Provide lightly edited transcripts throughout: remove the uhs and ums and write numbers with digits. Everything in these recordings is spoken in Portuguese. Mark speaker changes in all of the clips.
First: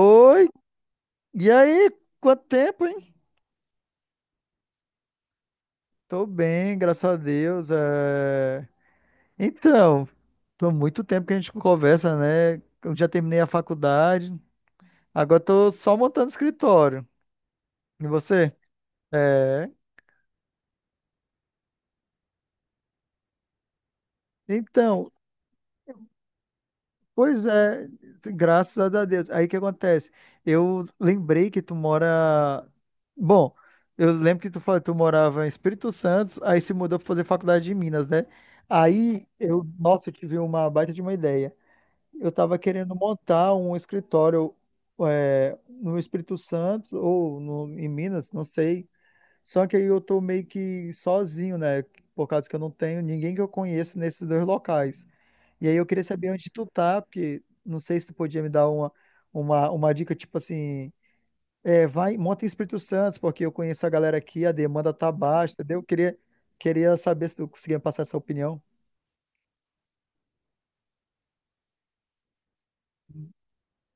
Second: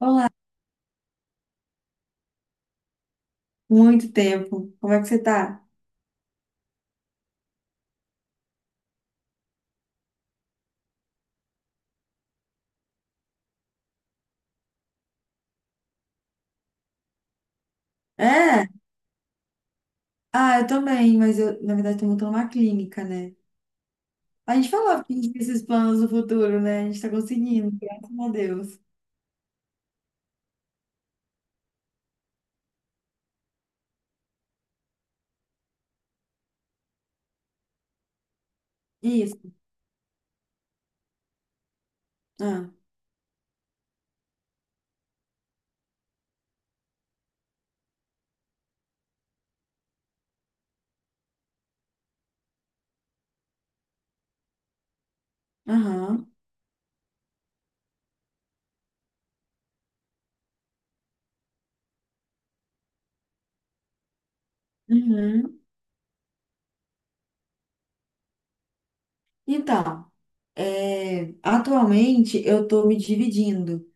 Speaker 1: Olá,
Speaker 2: e aí? Quanto tempo, hein?
Speaker 1: muito tempo. Como é que você tá?
Speaker 2: Tô bem, graças a Deus. É. Então, tô muito tempo que a gente conversa, né? Eu já terminei a faculdade, agora tô só montando escritório. E você?
Speaker 1: É?
Speaker 2: É.
Speaker 1: Ah, eu também, mas eu, na verdade, tô montando uma clínica, né? A gente falava
Speaker 2: Então,
Speaker 1: que a gente tinha esses planos no futuro, né? A gente tá
Speaker 2: pois
Speaker 1: conseguindo,
Speaker 2: é,
Speaker 1: graças a Deus.
Speaker 2: graças a Deus. Aí o que acontece? Eu lembrei que tu mora. Bom, eu lembro que tu falou que tu morava em Espírito Santo, aí se mudou para fazer faculdade de Minas, né? Aí
Speaker 1: Isso.
Speaker 2: eu, nossa, eu tive uma baita de uma ideia. Eu tava
Speaker 1: Ah,
Speaker 2: querendo montar um escritório no Espírito Santo ou em Minas, não sei. Só que aí eu tô meio que sozinho, né? Por causa que eu não tenho ninguém que eu conheço nesses dois locais. E aí eu queria
Speaker 1: aham.
Speaker 2: saber onde tu tá, porque não sei se tu podia me dar uma dica, tipo assim, é, vai, monta em Espírito Santo, porque eu conheço a galera aqui, a demanda tá baixa,
Speaker 1: Uhum.
Speaker 2: entendeu? Eu queria saber se tu conseguia me passar essa opinião.
Speaker 1: Então, atualmente eu tô me dividindo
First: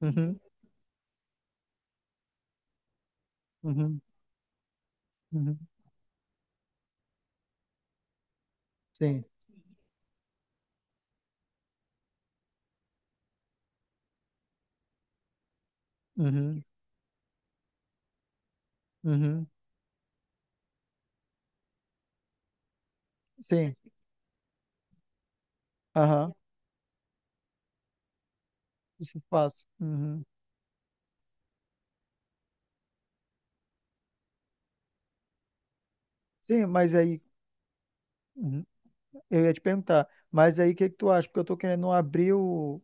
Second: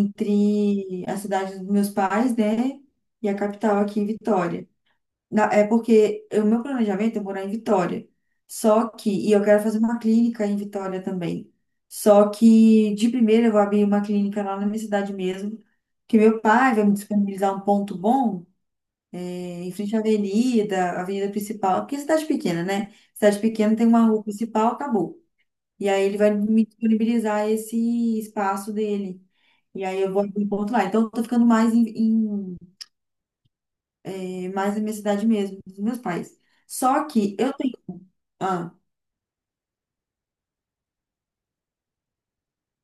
Speaker 2: Uhum,
Speaker 1: a cidade dos meus pais, né? E a capital
Speaker 2: uhum,
Speaker 1: aqui, Vitória.
Speaker 2: uhum,
Speaker 1: É porque o meu planejamento é morar em Vitória. Só que,
Speaker 2: sim,
Speaker 1: e eu quero fazer uma clínica em Vitória também. Só que, de primeira, eu vou abrir uma clínica lá na minha cidade mesmo. Que meu
Speaker 2: uhum,
Speaker 1: pai vai me disponibilizar um ponto bom,
Speaker 2: uhum,
Speaker 1: em frente à avenida, a avenida principal. Porque é cidade pequena, né? Cidade
Speaker 2: sim,
Speaker 1: pequena tem uma rua principal, acabou. E aí ele vai
Speaker 2: aham,
Speaker 1: me disponibilizar esse espaço
Speaker 2: isso
Speaker 1: dele.
Speaker 2: eu faço.
Speaker 1: E aí eu vou
Speaker 2: Uhum.
Speaker 1: abrir um ponto lá. Então, eu tô ficando é mais da minha cidade mesmo, dos meus pais.
Speaker 2: Sim, mas
Speaker 1: Só
Speaker 2: aí,
Speaker 1: que eu tenho.
Speaker 2: uhum,
Speaker 1: Ah,
Speaker 2: eu ia te perguntar, mas aí o que que tu acha? Porque eu tô querendo abrir o,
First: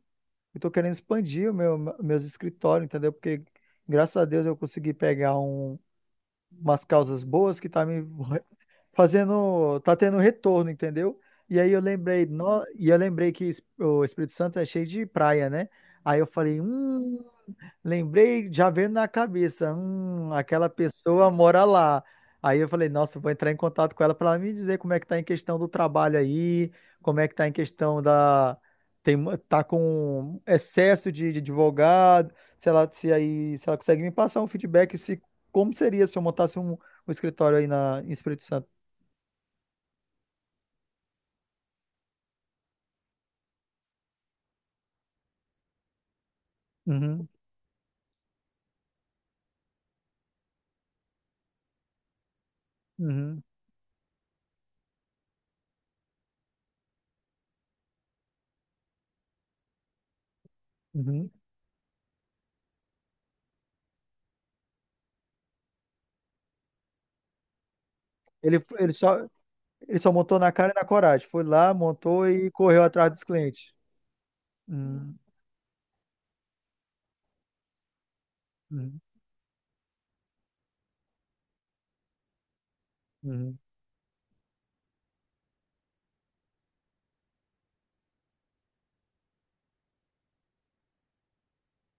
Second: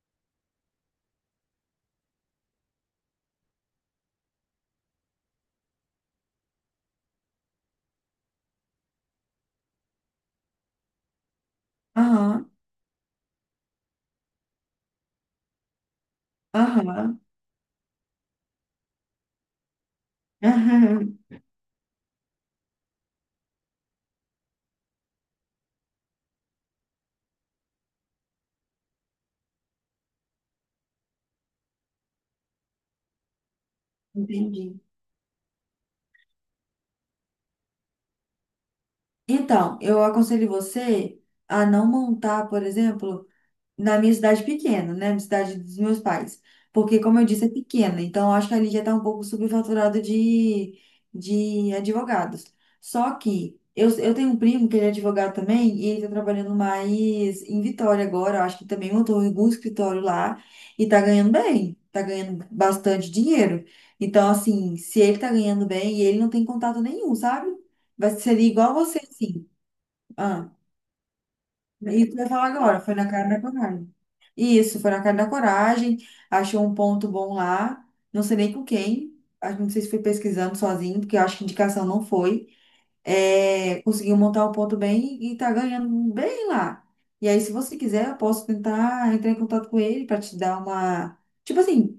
Speaker 2: eu tô querendo expandir meus escritórios, entendeu? Porque graças a Deus eu consegui pegar umas causas boas que tá me fazendo, tá tendo retorno, entendeu? E aí eu lembrei,
Speaker 1: aham,
Speaker 2: no, e eu lembrei que o Espírito Santo é cheio de praia, né? Aí eu falei,
Speaker 1: aham,
Speaker 2: lembrei, já veio na cabeça, aquela
Speaker 1: aham,
Speaker 2: pessoa mora lá. Aí eu falei, nossa, eu vou entrar em contato com ela para ela me dizer como é que tá em questão do trabalho aí, como é que tá em questão da tá com excesso de advogado, se ela consegue me passar um
Speaker 1: entendi.
Speaker 2: feedback, se como seria se eu montasse um escritório aí em Espírito Santo?
Speaker 1: Então, eu aconselho você a não montar, por exemplo. Na minha cidade pequena, né? Na cidade dos meus pais. Porque, como eu
Speaker 2: Uhum,
Speaker 1: disse, é pequena. Então, eu acho que ali já está um pouco de advogados. Só
Speaker 2: uhum,
Speaker 1: que eu tenho um primo que ele é advogado também e ele está trabalhando mais em Vitória agora. Eu acho que também montou algum escritório lá e está
Speaker 2: uhum.
Speaker 1: ganhando bem. Está ganhando bastante dinheiro. Então, assim, se ele está ganhando bem e ele não tem contato nenhum, sabe? Vai ser
Speaker 2: Ele,
Speaker 1: igual
Speaker 2: ele
Speaker 1: você,
Speaker 2: só,
Speaker 1: assim.
Speaker 2: ele só montou na cara e na coragem. Foi lá,
Speaker 1: Isso que eu
Speaker 2: montou
Speaker 1: ia falar
Speaker 2: e
Speaker 1: agora,
Speaker 2: correu
Speaker 1: foi na
Speaker 2: atrás dos
Speaker 1: cara da
Speaker 2: clientes.
Speaker 1: coragem. Isso, foi na
Speaker 2: Uhum,
Speaker 1: cara da coragem, achou um ponto bom lá, não sei nem com
Speaker 2: uhum,
Speaker 1: quem, não sei se foi pesquisando sozinho, porque eu acho que indicação não foi.
Speaker 2: uhum.
Speaker 1: É, conseguiu montar um ponto bem e tá ganhando bem lá. E aí, se você quiser, eu posso tentar entrar em contato com ele para te dar uma. Tipo assim,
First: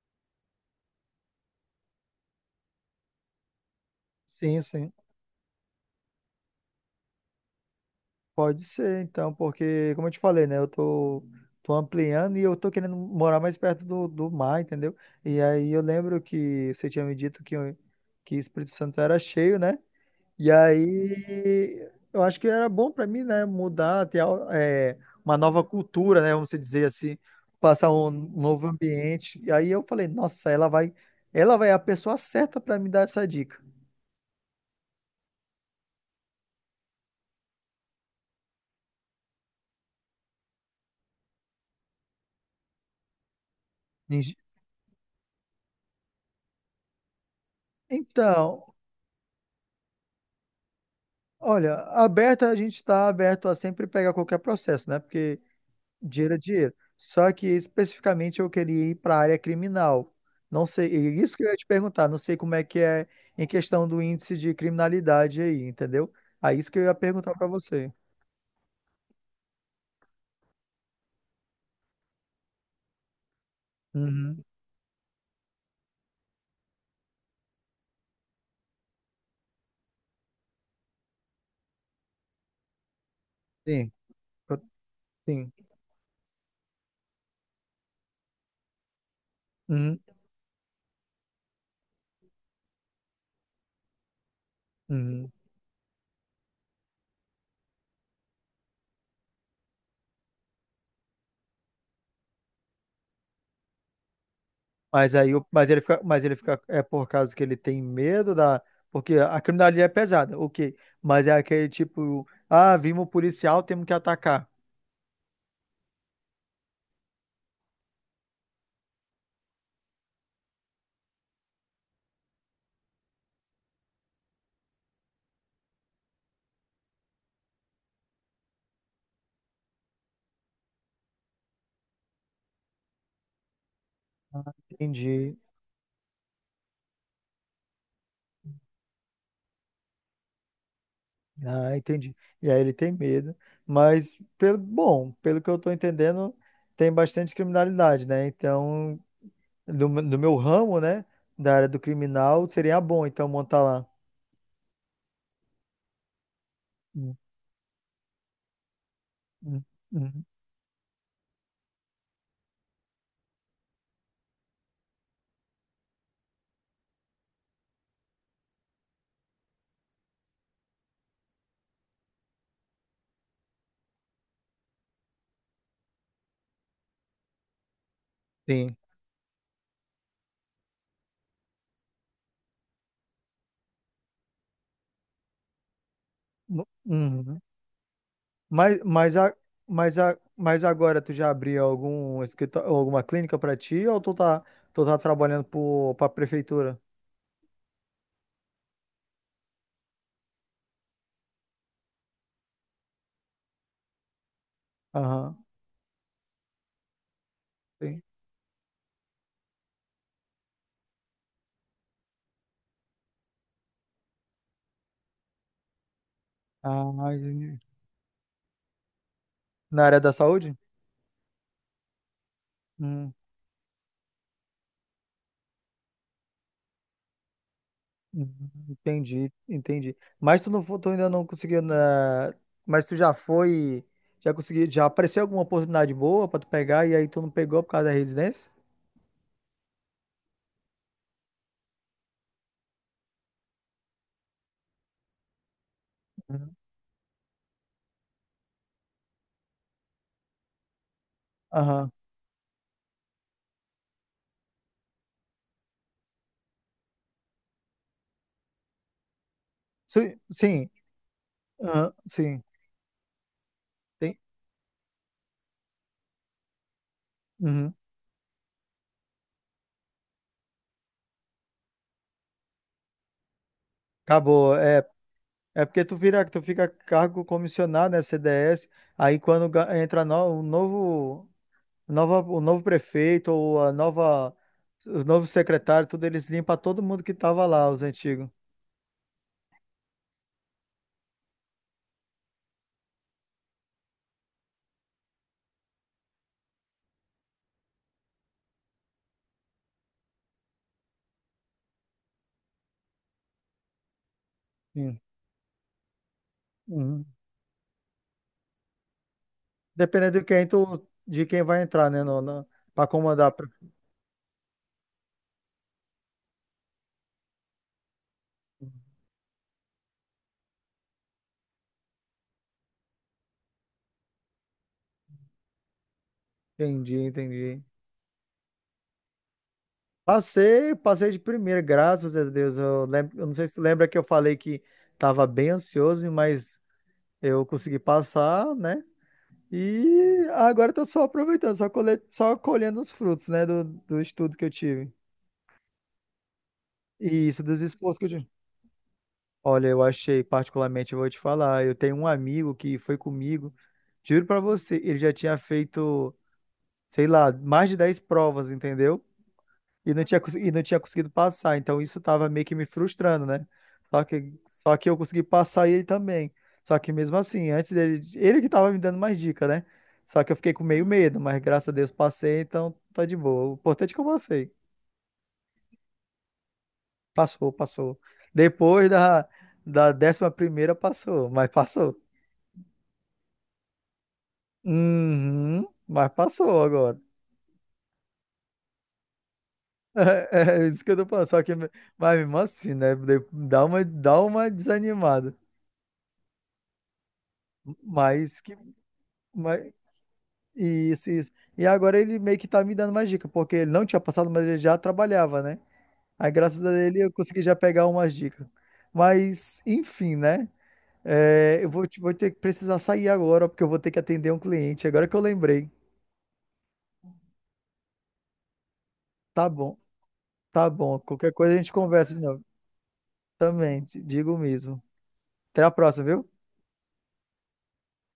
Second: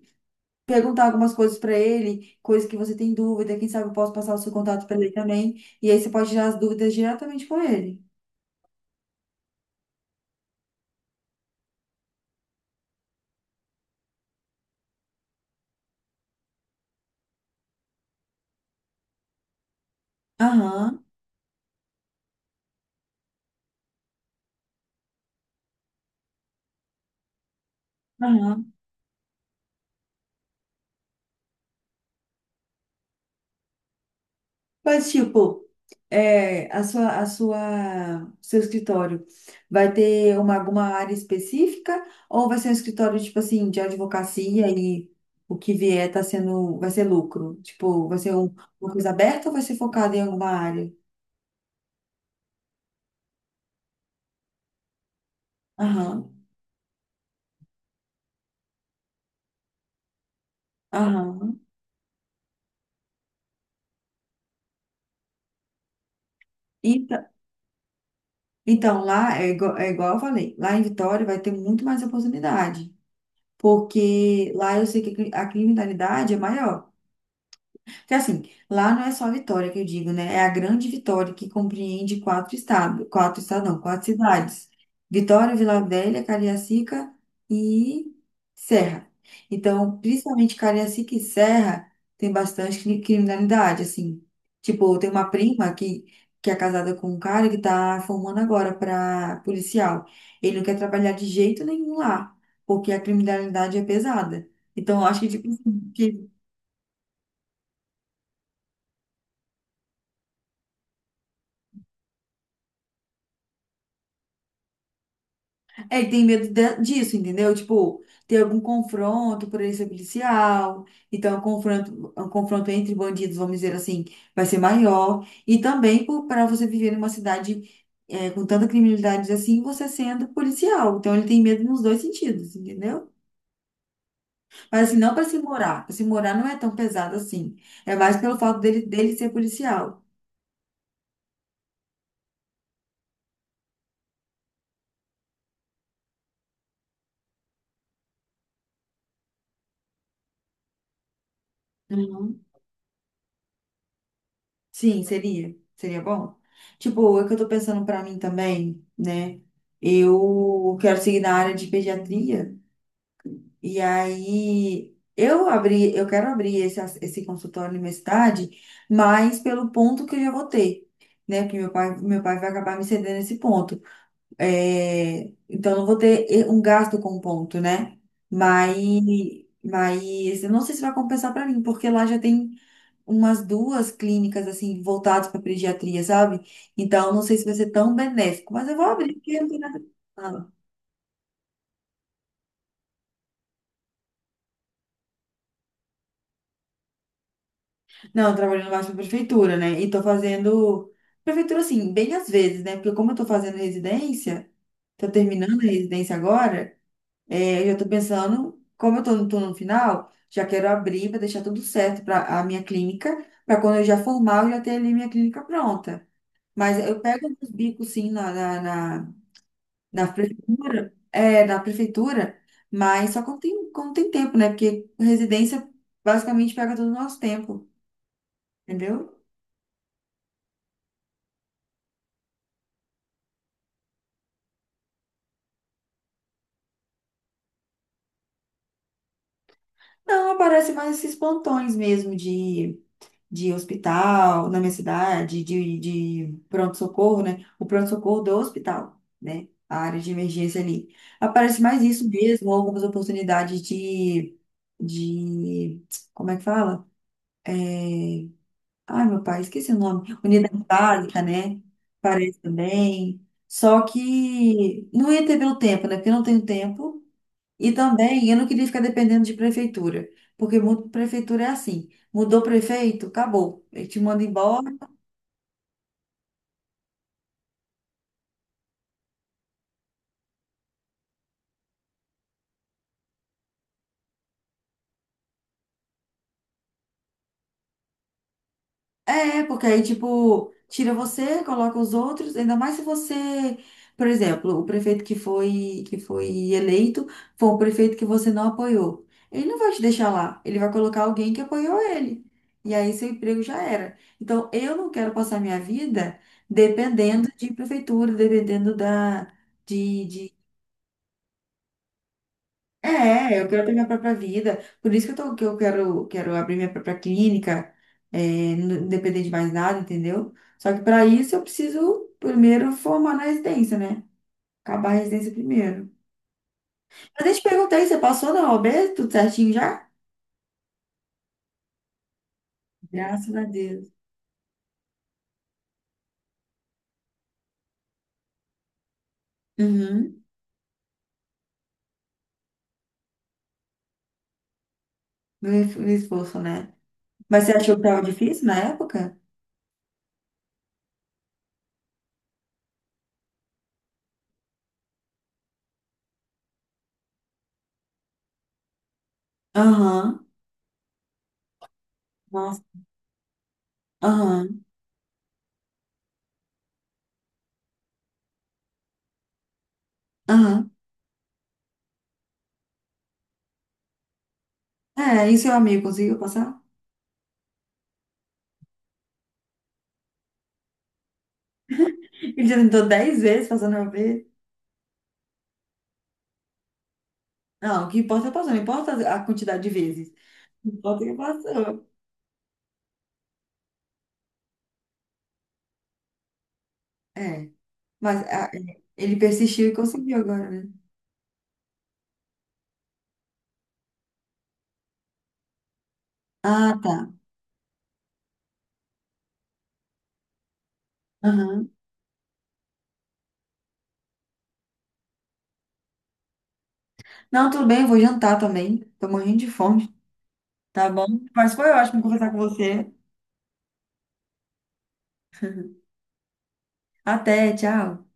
Speaker 1: perguntar algumas coisas para ele, coisas que você tem dúvida, quem sabe eu posso passar o seu
Speaker 2: Sim,
Speaker 1: contato
Speaker 2: sim.
Speaker 1: para ele também. E aí você pode tirar as dúvidas diretamente com ele.
Speaker 2: Pode ser, então, porque, como eu te falei, né? Tô ampliando e eu tô querendo morar mais perto do mar, entendeu? E aí eu lembro que você tinha me dito que Espírito Santo era cheio, né? E
Speaker 1: Aham,
Speaker 2: aí, eu acho que era bom para mim, né, mudar, uma nova cultura, né, vamos dizer assim, passar um
Speaker 1: aham.
Speaker 2: novo ambiente. E aí eu falei, nossa, ela vai é a pessoa certa para me dar essa dica.
Speaker 1: Mas, tipo. É, seu escritório vai ter uma, alguma área específica ou vai ser um escritório, tipo assim, de
Speaker 2: Entendi.
Speaker 1: advocacia e o que vier tá sendo, vai ser lucro? Tipo, vai ser
Speaker 2: Então,
Speaker 1: uma coisa aberta ou vai ser focado em alguma área?
Speaker 2: olha, aberta, a gente está aberto a sempre pegar qualquer processo, né? Porque
Speaker 1: Aham,
Speaker 2: dinheiro é dinheiro. Só que especificamente eu queria ir para a área criminal. Não sei, e isso que eu ia
Speaker 1: aham.
Speaker 2: te perguntar, não sei como é que é em questão do índice de criminalidade aí, entendeu? Aí isso que eu ia
Speaker 1: Então,
Speaker 2: perguntar para você.
Speaker 1: então, lá é igual eu falei, lá em Vitória vai ter muito mais oportunidade,
Speaker 2: Uhum.
Speaker 1: porque lá eu sei que a criminalidade é maior. Porque assim, lá não é só a Vitória que eu digo, né? É a grande Vitória que compreende quatro estados, não,
Speaker 2: Sim,
Speaker 1: quatro
Speaker 2: eu-
Speaker 1: cidades.
Speaker 2: sim.
Speaker 1: Vitória, Vila Velha, Cariacica e Serra.
Speaker 2: Uhum,
Speaker 1: Então, principalmente Cariacica e Serra tem bastante criminalidade, assim. Tipo, tem uma
Speaker 2: uhum.
Speaker 1: prima que é casada com um cara que tá formando agora para policial. Ele não quer trabalhar de jeito nenhum lá, porque a criminalidade é pesada. Então, eu
Speaker 2: Mas
Speaker 1: acho que,
Speaker 2: aí,
Speaker 1: tipo,
Speaker 2: mas
Speaker 1: assim,
Speaker 2: ele fica, é por causa que ele tem medo da, porque a criminalidade é pesada, ok. Mas é aquele tipo, ah, vimos o policial, temos que atacar.
Speaker 1: é, ele tem medo disso, entendeu? Tipo, ter algum confronto por ele ser policial. Então, o confronto entre bandidos, vamos dizer assim, vai ser maior. E também para você viver numa cidade é, com tanta criminalidade assim, você sendo policial. Então, ele tem medo nos dois sentidos, entendeu? Mas assim, não para
Speaker 2: Entendi.
Speaker 1: se morar. Para se morar não é tão pesado assim. É mais pelo fato dele ser policial.
Speaker 2: Ah, entendi. E aí ele tem medo, mas pelo bom, pelo que eu estou entendendo, tem bastante criminalidade, né? Então, do meu ramo, né, da área do criminal, seria bom então montar lá.
Speaker 1: Sim, seria. Seria bom.
Speaker 2: Hum,
Speaker 1: Tipo, é que eu tô pensando pra mim também, né?
Speaker 2: hum, hum.
Speaker 1: Eu quero seguir na área de pediatria. E aí, eu quero abrir esse consultório na minha cidade, mas pelo ponto que eu já vou ter, né? Porque meu pai vai acabar me cedendo esse ponto. É, então, eu não vou ter um gasto com ponto, né?
Speaker 2: Sim.
Speaker 1: Mas, mas eu não sei se vai compensar para mim, porque lá já tem umas duas clínicas assim voltadas para pediatria, sabe? Então não sei
Speaker 2: Uhum.
Speaker 1: se vai ser tão benéfico, mas eu
Speaker 2: Mas,
Speaker 1: vou abrir
Speaker 2: mas, a,
Speaker 1: porque não tem nada. Ah,
Speaker 2: mas agora tu já abriu algum escritório, alguma clínica para ti ou tu tá trabalhando para a prefeitura?
Speaker 1: não, eu trabalho no baixo da prefeitura, né? E tô fazendo prefeitura assim, bem às vezes, né? Porque como eu tô fazendo residência, tô
Speaker 2: Aham,
Speaker 1: terminando a residência agora, é, eu já tô
Speaker 2: sim.
Speaker 1: pensando, como eu tô, tô no final, já quero abrir para deixar tudo certo para a minha clínica, para quando eu já formar, eu já ter ali minha clínica pronta. Mas
Speaker 2: Ah,
Speaker 1: eu pego uns
Speaker 2: entendi.
Speaker 1: bicos sim na
Speaker 2: Na área
Speaker 1: da
Speaker 2: da saúde?
Speaker 1: prefeitura, da prefeitura, mas
Speaker 2: Hum.
Speaker 1: só quando tem tempo, né? Porque residência basicamente pega todo o nosso tempo,
Speaker 2: Hum.
Speaker 1: entendeu?
Speaker 2: Entendi, entendi. Tu ainda não conseguiu mas tu já foi, já conseguiu, já apareceu alguma oportunidade boa pra tu pegar e aí tu não pegou por causa da residência?
Speaker 1: Não, aparece mais esses plantões mesmo de hospital na minha cidade, de
Speaker 2: Uhum.
Speaker 1: pronto-socorro, né? O pronto-socorro do hospital, né? A área de emergência ali. Aparece mais
Speaker 2: Aham.
Speaker 1: isso mesmo, algumas oportunidades de, como é que fala? É, ai, meu pai, esqueci o nome.
Speaker 2: Sim,
Speaker 1: Unidade
Speaker 2: sim,
Speaker 1: básica, né?
Speaker 2: aham,
Speaker 1: Parece
Speaker 2: sim.
Speaker 1: também. Só
Speaker 2: Tem.
Speaker 1: que não ia ter pelo tempo, né? Porque eu não tenho tempo. E
Speaker 2: Uhum.
Speaker 1: também eu não queria ficar dependendo de prefeitura. Porque muito prefeitura é assim. Mudou prefeito, acabou. Ele te manda
Speaker 2: Acabou.
Speaker 1: embora.
Speaker 2: É, é porque tu vira, tu fica cargo comissionado, né, CDS, aí entra no, o novo, o novo prefeito ou o novo secretário, tudo eles limpam todo mundo que tava lá, os antigos.
Speaker 1: É, porque aí, tipo, tira você, coloca os outros, ainda mais se você, por exemplo, o prefeito que foi eleito foi um prefeito que você não apoiou. Ele não vai te deixar lá, ele vai colocar alguém que apoiou ele. E aí seu emprego já era. Então, eu não
Speaker 2: Sim.
Speaker 1: quero passar minha vida
Speaker 2: Uhum.
Speaker 1: dependendo de prefeitura, dependendo da, de
Speaker 2: Dependendo de
Speaker 1: de
Speaker 2: de quem vai entrar, né, no, na- pra comandar.
Speaker 1: é,
Speaker 2: Pra-
Speaker 1: eu quero ter minha própria vida. Por isso que eu tô, quero abrir minha própria clínica, é, não depender de mais nada, entendeu? Só que para isso eu preciso primeiro formar na residência, né? Acabar a residência primeiro.
Speaker 2: Entendi,
Speaker 1: Mas eu te
Speaker 2: entendi.
Speaker 1: perguntei, você passou na OAB? Tudo certinho já?
Speaker 2: Passei de primeira, graças a Deus. Eu, lembro, eu não
Speaker 1: Graças a
Speaker 2: sei se tu lembra
Speaker 1: Deus.
Speaker 2: que eu falei que tava bem ansioso, mas eu consegui passar, né?
Speaker 1: Uhum.
Speaker 2: E agora eu tô só aproveitando, só colhendo os frutos, né, do estudo que eu tive.
Speaker 1: No esforço, né?
Speaker 2: E isso,
Speaker 1: Mas você
Speaker 2: dos
Speaker 1: achou que
Speaker 2: esforços
Speaker 1: tava
Speaker 2: que eu tive.
Speaker 1: difícil na época?
Speaker 2: Olha, eu achei, particularmente, eu vou te falar, eu tenho um amigo que foi comigo, juro pra você, ele já tinha feito, sei lá, mais de 10 provas, entendeu? E não tinha,
Speaker 1: Aham,
Speaker 2: cons- e não tinha conseguido passar, então isso tava meio que
Speaker 1: nossa,
Speaker 2: me frustrando, né? Só que,
Speaker 1: aham,
Speaker 2: só que eu consegui passar e ele também. Só que mesmo assim, antes dele, ele que tava me dando mais dica, né? Só que eu fiquei com
Speaker 1: aham.
Speaker 2: meio medo, mas graças a Deus passei, então tá de boa. O importante é que eu passei.
Speaker 1: É, e seu amigo conseguiu passar?
Speaker 2: Passou. Depois da, da décima primeira passou, mas passou.
Speaker 1: Ele já tentou 10 vezes passando na OAB.
Speaker 2: Uhum, mas passou agora.
Speaker 1: Não, o que importa é passou, não importa a quantidade de vezes.
Speaker 2: É, é
Speaker 1: Não
Speaker 2: isso que eu tô
Speaker 1: importa que
Speaker 2: falando, só que,
Speaker 1: passou.
Speaker 2: mas mesmo assim, né, dá dá uma desanimada,
Speaker 1: É, mas
Speaker 2: mas
Speaker 1: a-
Speaker 2: que,
Speaker 1: ele
Speaker 2: mas,
Speaker 1: persistiu e conseguiu agora, né?
Speaker 2: isso, e agora ele meio que tá me dando mais dica, porque ele não tinha passado, mas ele já trabalhava, né, aí graças a
Speaker 1: Ah, tá.
Speaker 2: ele eu consegui já pegar umas dicas, mas, enfim, né, é,
Speaker 1: Aham.
Speaker 2: vou ter que precisar sair agora, porque eu vou ter que atender um cliente, agora que eu lembrei,
Speaker 1: Não, tudo bem, eu vou jantar também. Tô morrendo
Speaker 2: tá
Speaker 1: de
Speaker 2: bom,
Speaker 1: fome.
Speaker 2: tá
Speaker 1: Tá
Speaker 2: bom,
Speaker 1: bom?
Speaker 2: qualquer coisa
Speaker 1: Mas
Speaker 2: a
Speaker 1: foi
Speaker 2: gente
Speaker 1: ótimo
Speaker 2: conversa de
Speaker 1: conversar com
Speaker 2: novo,
Speaker 1: você.
Speaker 2: também, te digo mesmo, até a próxima, viu?
Speaker 1: Até, tchau.